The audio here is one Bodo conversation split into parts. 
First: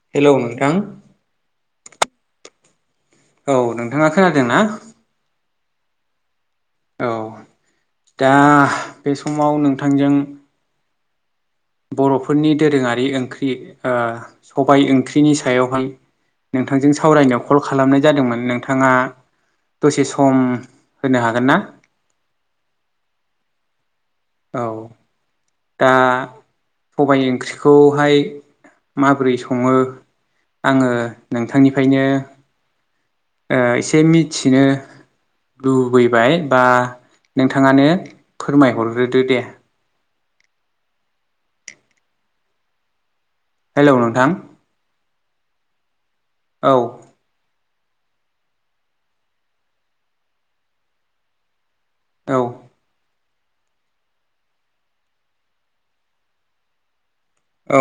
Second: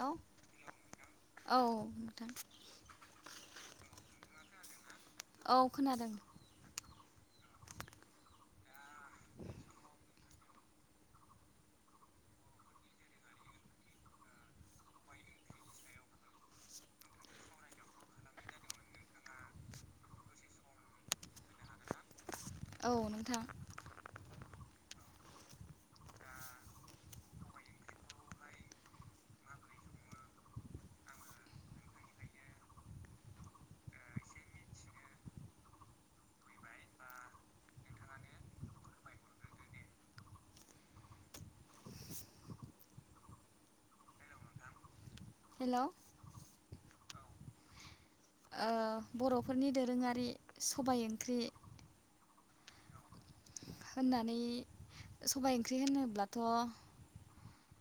औ हेलौ नोंथां औ नोंथां औ नोंथाङा खोनादों ना? औ खोनादों औ दा बे समाव नोंथांजों बर'फोरनि दोरोङारि ओंख्रि ओ सबाय ओंख्रिनि सायावहाय नोंथांजों सावरायनायाव कल खालामनाय जादोंमोन नोंथाङा दसे सम होनो हागोन ना? औ नोंथां औ दा सबाय ओंख्रिखौहाय माबोरै सङो? आङो नोंथांनिफ्रायनो ओ एसे मिथिनो लुबैबाय बा नोंथाङानो फोरमाय हरग्रोदो दे। [inaudible] हेलौ नोंथां हेल' औ ओ बर'फोरनि दोरोङारि सबाय ओंख्रि औ होननानै सबाय ओंख्रि होनोब्लाथ' औ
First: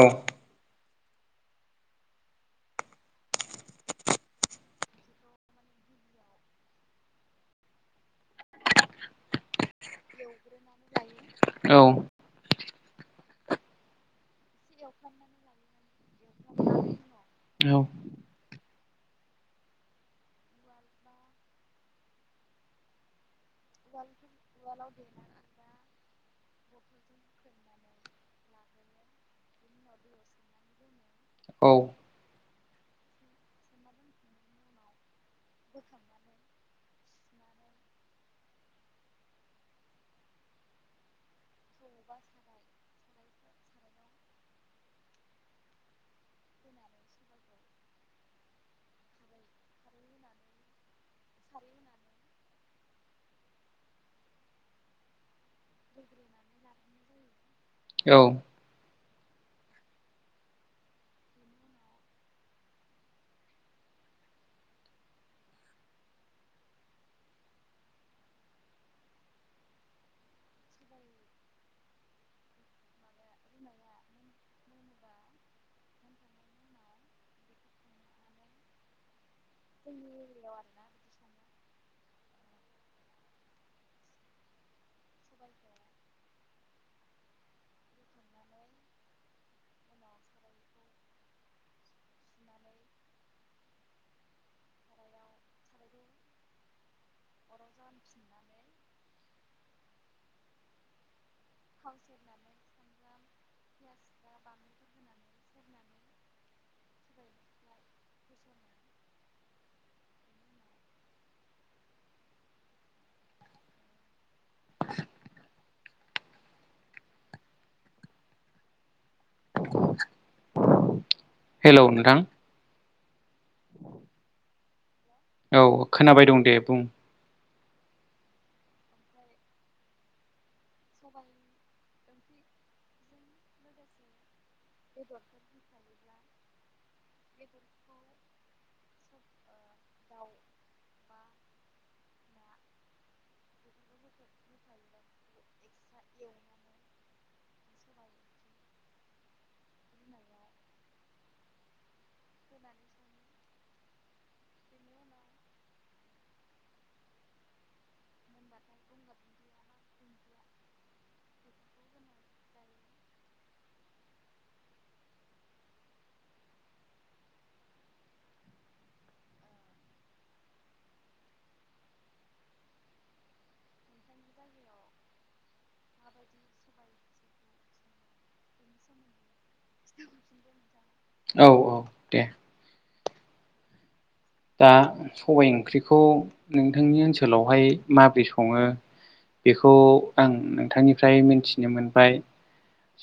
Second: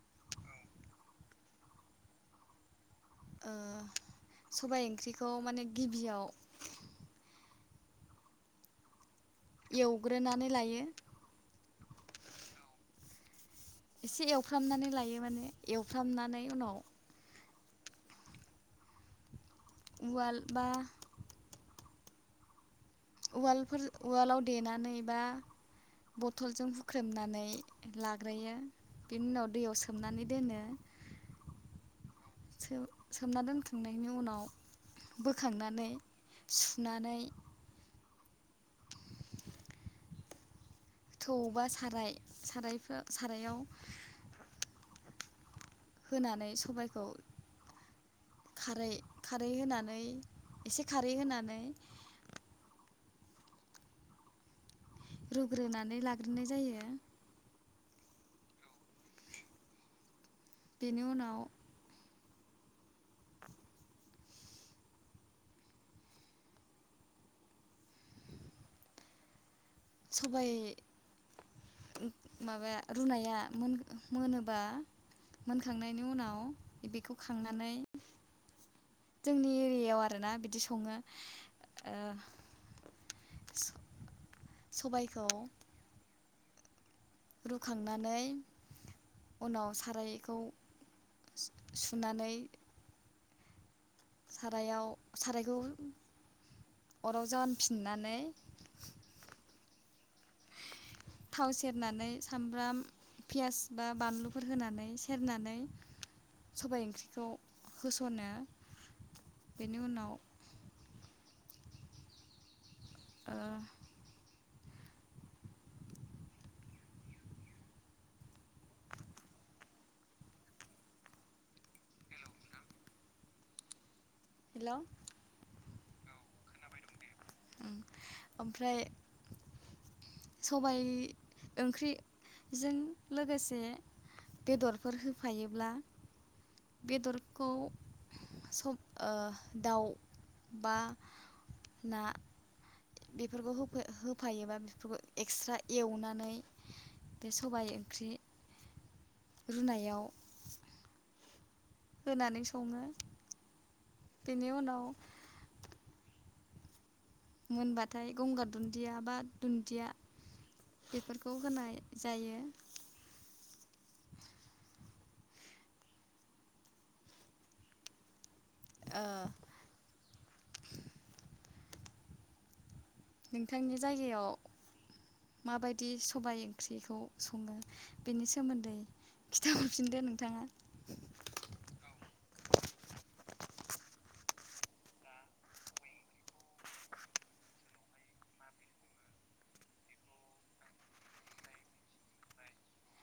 ओ सबाय ओंख्रिखौ माने गिबियाव एवग्रोनानै लायो। औ एसे एवफ्रामनानै लायो माने एवफ्रामनानै उनाव औ उवाल बा उवालफोर उवालाव देनानै बा बथलजों हुख्रेमनानै लाग्रोयो। बिनि उनाव दैयाव सोमनानै दोनो। औ सो-सोमना दोनखांनायनि उनाव बोखांनानै सुनानै थौबा साराय सारायफो सारायाव होनानै सबायखौ खारै खारै होनानै एसे खारै होनानै रुग्रोनानै लाग्रोनाय जायो। औ बेनि उनाव [inaudible] सबाय उम माबाया रुनाया मो-मोनोबा मोनखांनायनि उनाव बेखौ खांनानै जोंनि एरियायाव आरोना बिदि सङो। सबायखौ रुखांनानै उनाव सारायखौ सुनानै सारायाव सारायखौ अराव जाहोनफिननानै थाव सेरनानै सामब्राम पियास बा बानलुफोर होनानै सेरनानै सबाय ओंख्रिखौ होस'नो बेनि उनाव ओ [inaudible] हेलौ नोंथां। हेलौ औ खोनाबाय दं दे बुं। उम ओमफ्राय सबाय ओंख्रिजों लोगोसे बेदरफोर होफायोब्ला बेदरखौ सबाय दाउ बा ना बेफोरखौ होफायोबा बेफोरखौ एक्सट्रा एवनानै बे सबाय ओंख्रि रुनायाव होनानै सङो। बेनि उनाव मोनबाथाय गंगार दुन्दिया बा दुन्दिया बेफोरखौ होनाय जायो। ओ नोंथांनि जायगायाव माबायदि सबायाइ ओंख्रिखौ सङो बेनि सोमोन्दै खिथाहरफिनदो नोंथाङा औ औ दे दा सबायाइ ओंख्रिखौ नोंथांनि ओनसोलावहाय माबोरै सङो। बेखौ आं नोंथांनिफ्राय मिथिनो मोनबाय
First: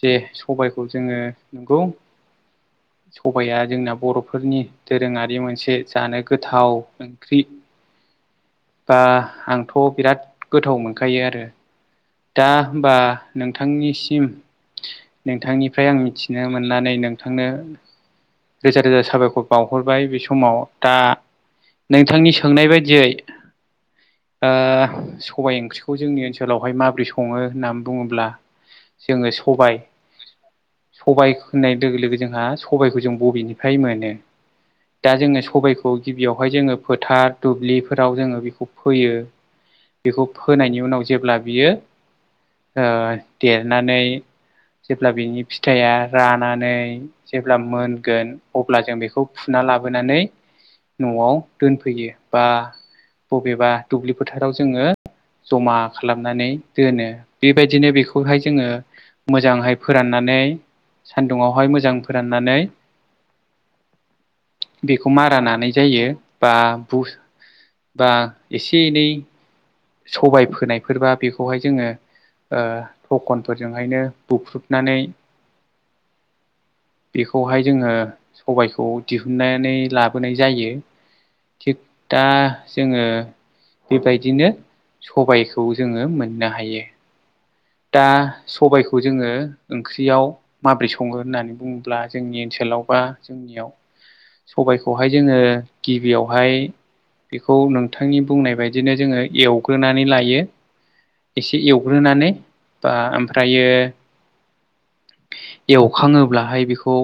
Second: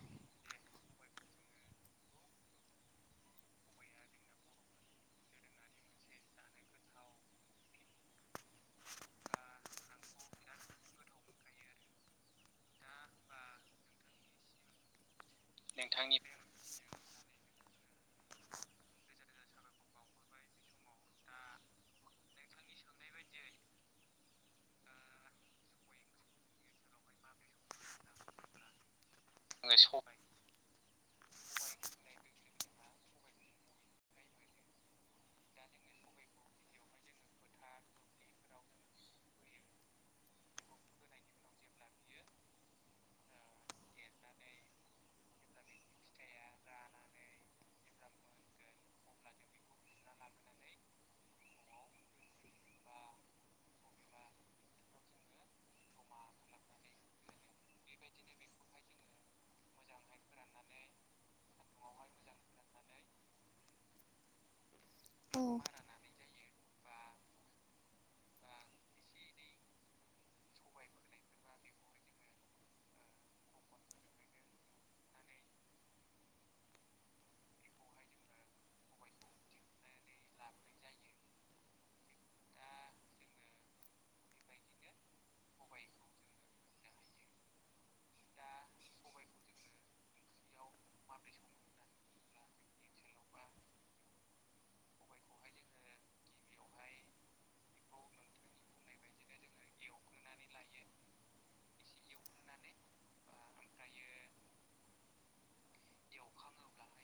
जे सबायखौ जोङो नंगौ। सबाया जोंना बर'फोरनि दोरोङारि मोनसे जानो गोथाव ओंख्रि बा आंथ' बिराद गोथाव मोनखायो आरो दा हबा नोंथांनिसिम नोंथांनिफ्राय आं नोंथांनि मिथिनो मोननानै नों थांनो रोजा रोजा साबायखर बावहरबाय बे समाव दा नोंथांनि सोंनाय बायदियै दा सबायाइ ओंख्रिखौ जोंनि ओनसोलावहाय माबोरै सङो होननानै बुङोब्ला जोङो सबाय सबाय होननाय लोगो लोगो जोंहा सबायखौ जों बबेनिफ्राय मोनो। दा जोङो सबायखौ गिबियावहाय जोङो फोथार दुब्लिफोराव जोङो बेखौ फोयो बेखौ फोनायनि उनाव जेब्ला बियो देरनानै जेब्ला बिनि फिथाइया रानानै जेब्ला मोन गोन अब्ला जों बेखौ फुना लाबोनानै न'आव दोनफैयो बा बबेबा दुब्लि फोथाराव जोङो जमा खालामनानै दोनो बेबायदिनो बेखौहाय जोङो मोजांहाय फोराननानै सान्दुंवाहाय मोजां फोराननानै बेखौ मारा नानाय जायो बा बा एसे एनै सबाय फोनायफोरबा बेखौहाय जोङो ओ थखनफोरजोंहायनो बुख्रुबनानै बेखौहाय जोङो सबायखौ दिहुननानै लाबोनाय जायो। थिग दा जोङो बेबायदिनो सबायखौ जोङो मोननो हायो दा सबायखौ जोङो ओंख्रियाव माबोरै सङो होननानै बुङोब्ला जोंनि ओनसोलाव बा जोंनियाव सबायखौहाय जोङो गिबियावहाय बेखौ नोंथांनि बुंनाय बायदिनो जोङो एवग्रोनानै लायो एसे एवग्रोनानै बा ओमफ्रायो एवखाङोब्लाहाय बेखौ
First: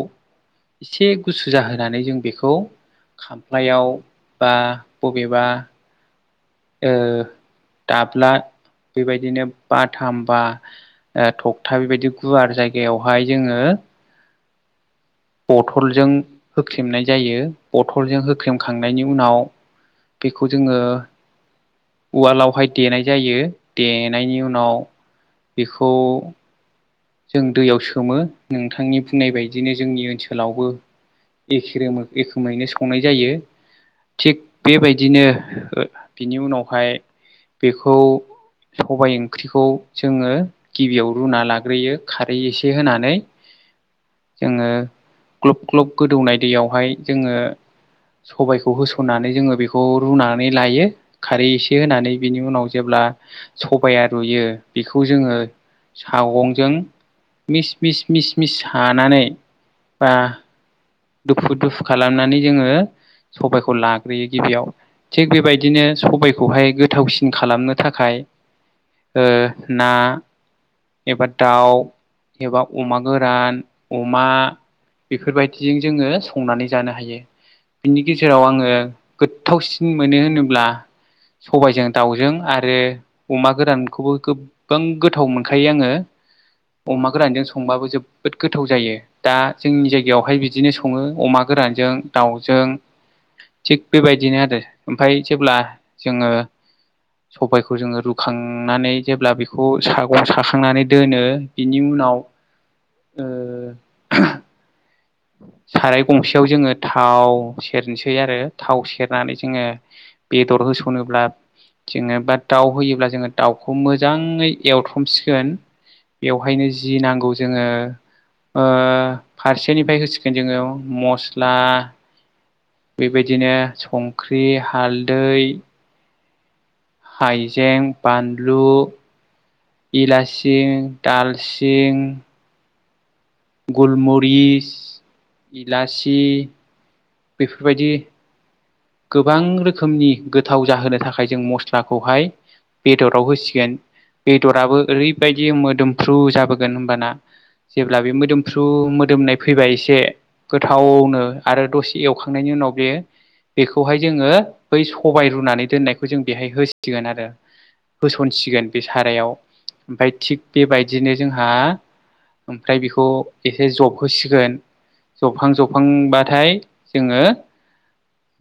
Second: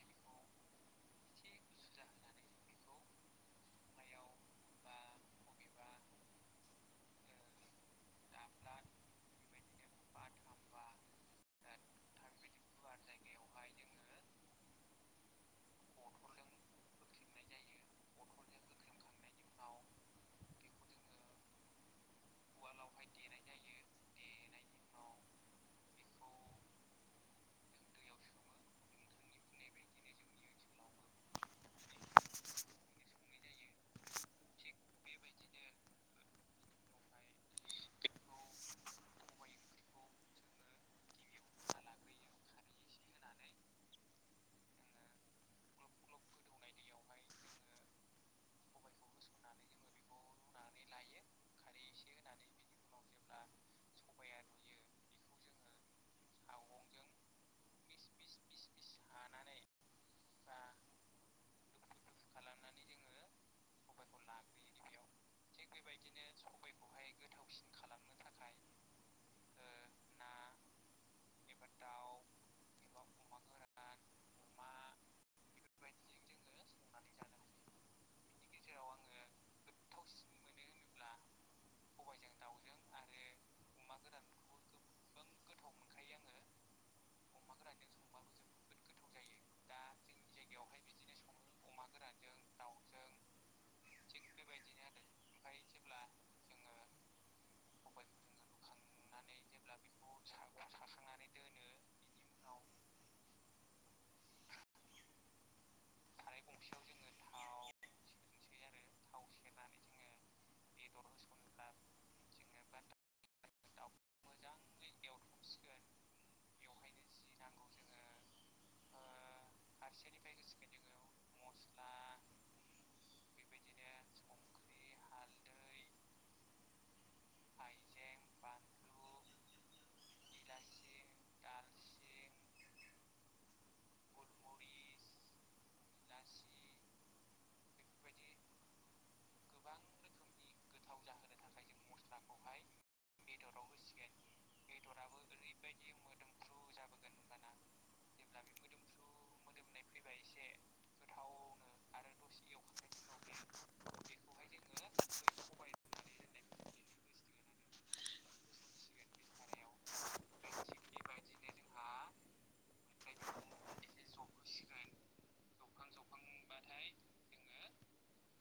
एसे गुसु जाहोनानै जों बेखौ खामफ्लायाव बा बबेबा दाब्ला बेबायदिनो बाथामबा थगथा बेबायदि गुवार जायगायावहाय जोङो बथलजों होख्रेमनाय जायो बथलजों होख्रेमखांनायनि उनाव बेखौ जोङो उवालावहाय देनाय जायो देनायनि उनाव बेखौ जों दैयाव सोमो नोंथांनि बुंनाय बायदिनो जोंनि ओनसोलावबो एखेरोमो एखोमैनो संनाय जायो। थिग बेबायदिनो बिनि उनावहाय बेखौ सबाय ओंख्रिखौ जोङो गिबियाव रुना ला ग्रोयो खारै एसे होनानै जोङो ग्लब ग्लब गोदौनाय दैयावहाय जोङो सबायखौ होसननानै जोङो बे खौ रुनानै लायो खारै एसे होनानै बिनि उनाव जेब्ला सबाया रुयो बेखौ जोङो सागंजों मिस मिस मिस मिस सानानै बा दुखु दुखु खालामनानै जोङो सबायखौ लाग्रोयो गिबियाव थिग बेबायदिनो सबायखौहाय गोथावसिन खालामनो थाखाय ओ ना एबा दाउ एबा अमा गोरान अमा बेफोरबाय दिजों जोङो संनानै जानो हायो। बिनि गेजेराव आङो गोथावसिन मोनो होनोब्ला सबायजों दाउजों आरो अमा गोरानखौबो गोबां गोथाव मोनखायो आङो अमा गोरानजों संबाबो जोबोद गोथाव जायो दा जोंनि जायगायावहाय बि दिनो सङो अमा गोरानजों दाउजों थिग बेबायदिनो आरो ओमफ्राय जेब्ला जोङो सबायखौ जोङो रुखांनानै जेब्ला बेखौ सागं साखांनानै दोनो बिनि उनाव ओ साराय गंसेयाव जोङो थाव सेरनोसै आरो थाव सेरनानै जोङो बेदर होस'नोब्ला जोङो बा दाउ होयोब्ला जोङो दाउखौ मोजाङै एवथ्रमसिगोन बेवहायनो जि नांगौ जोङो ओ सोरनिफ्राय होसिगोन जोङो मस्ला बेबायदिनो संख्रि हालदै हाइजें बानलु इलासिं दालसिं गुलमरिस इलासि बेफोरबायदि गोबां रोखोमनि गोथाव जाहोनो थाखाय जों मस्लाखौहाय बेदराव होसिगोन बेदराबो ओरैबायदि मोदोमफ्रु जाबोगोन होमबाना। जेब्ला बे मोदोमफ्रु मोदोमनाय फैबाय एसे गोथावनो आरो दसे एवखांनायनि उनाव बे बेखौहाय जोङो बै सबाय रुनानै दोननायखौ जों बेहाय होसिगोन आरो होसनसिगोन बे सारायाव ओमफाय थिग बेबायदिनो जोंहा ओमफ्राय बेखौ एसे जब होसिगोन जफां जफांबाथाय जोङो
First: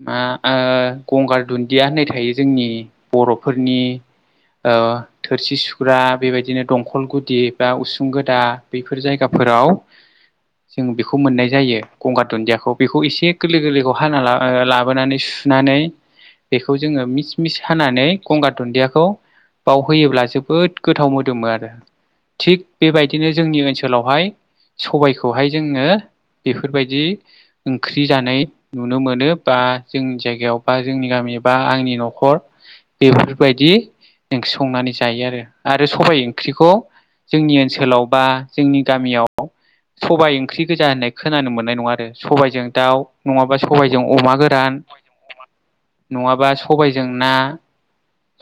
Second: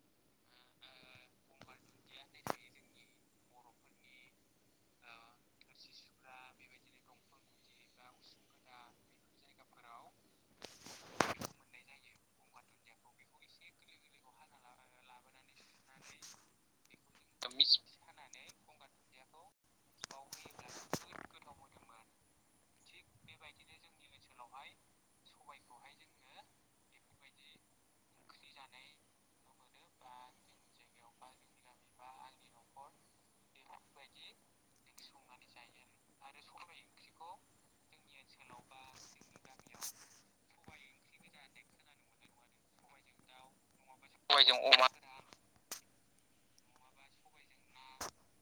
मा आ गंगार दुन्दिया होननाय थायो जोंनि बर'फोरनि ओ थोरसि सुग्रा बेबायदिनो दंखल गुदि बा उसुं गोदा बैफोर जायगाफोराव जों बेखौ मोननाय जायो गंगार दुन्दियाखौ बेखौ एसे गोरलै गोरलैखौ हाना ला लाबोनानै सुनानै बेखौ जोङो मिस मिस हानानै गंगार दुन्दियाखौ बावहोयोब्ला जोबोद गोथाव मोदोमो आरो थिग बेबायदिनो जोंनि ओनसोलावहाय सबायखौहाय जोङो बेफोरबायदि ओंख्रि जानाय नुनो मोनो। बा जोंनि जायगायाव बा जोंनि गामि बा आंनि न'खर बेफोरबायदि ओंख्रि संनानै जायो आरो आरो सबाय ओंख्रिखौ जोंनि ओनसोलाव बा जोंनि गामियाव सबाय ओंख्रि गोजा होननाय खोनानो मोननाय नङा आरो सबायजों दाउ नङाबा सबायजों अमा सबायजों गोरान अमा नङाबा सबायजों ना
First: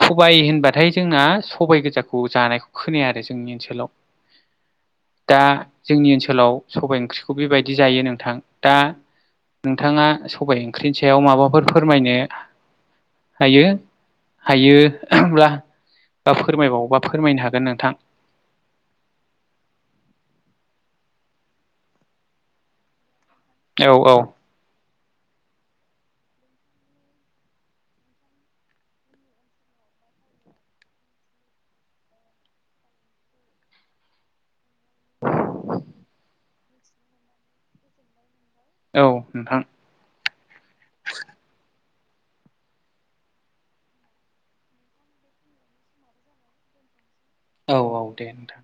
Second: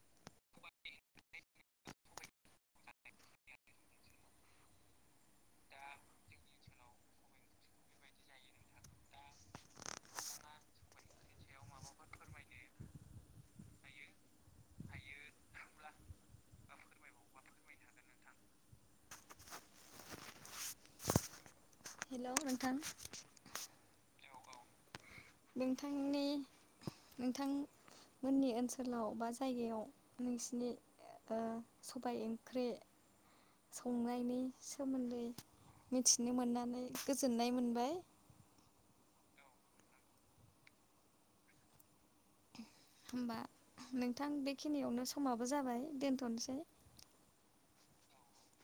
सबाय होनबाथाय जोंना सबाइ गोजाखौ जानायखौ खोनाया आरो जोंनि ओनसोलाव दा जोंनि ओनसोलाव सबाय ओंख्रिखौ बेबायदि जायो नोंथां दा नोंथाङा सबाइ ओंख्रिनि सायाव माबाफोर फोरमायनो हायो हायो ब्ला बा फोरमायबावोबा फोरमायनो हागोन नोंथां। हेलौ नोंथां औ औ नोंथांनि नोंथां मोननि ओनसोलाव बा जायगायाव नोंसिनि ओ सबाय ओंख्रि संनायनि सोमोन्दै मिथिनो मोननानै गोजोननाय मोनबाय। औ नोंथां होमबा नोंथां बेखिनियावनो समाबो जाबाय दोनथ'नोसै। औ औ दे नोंथां।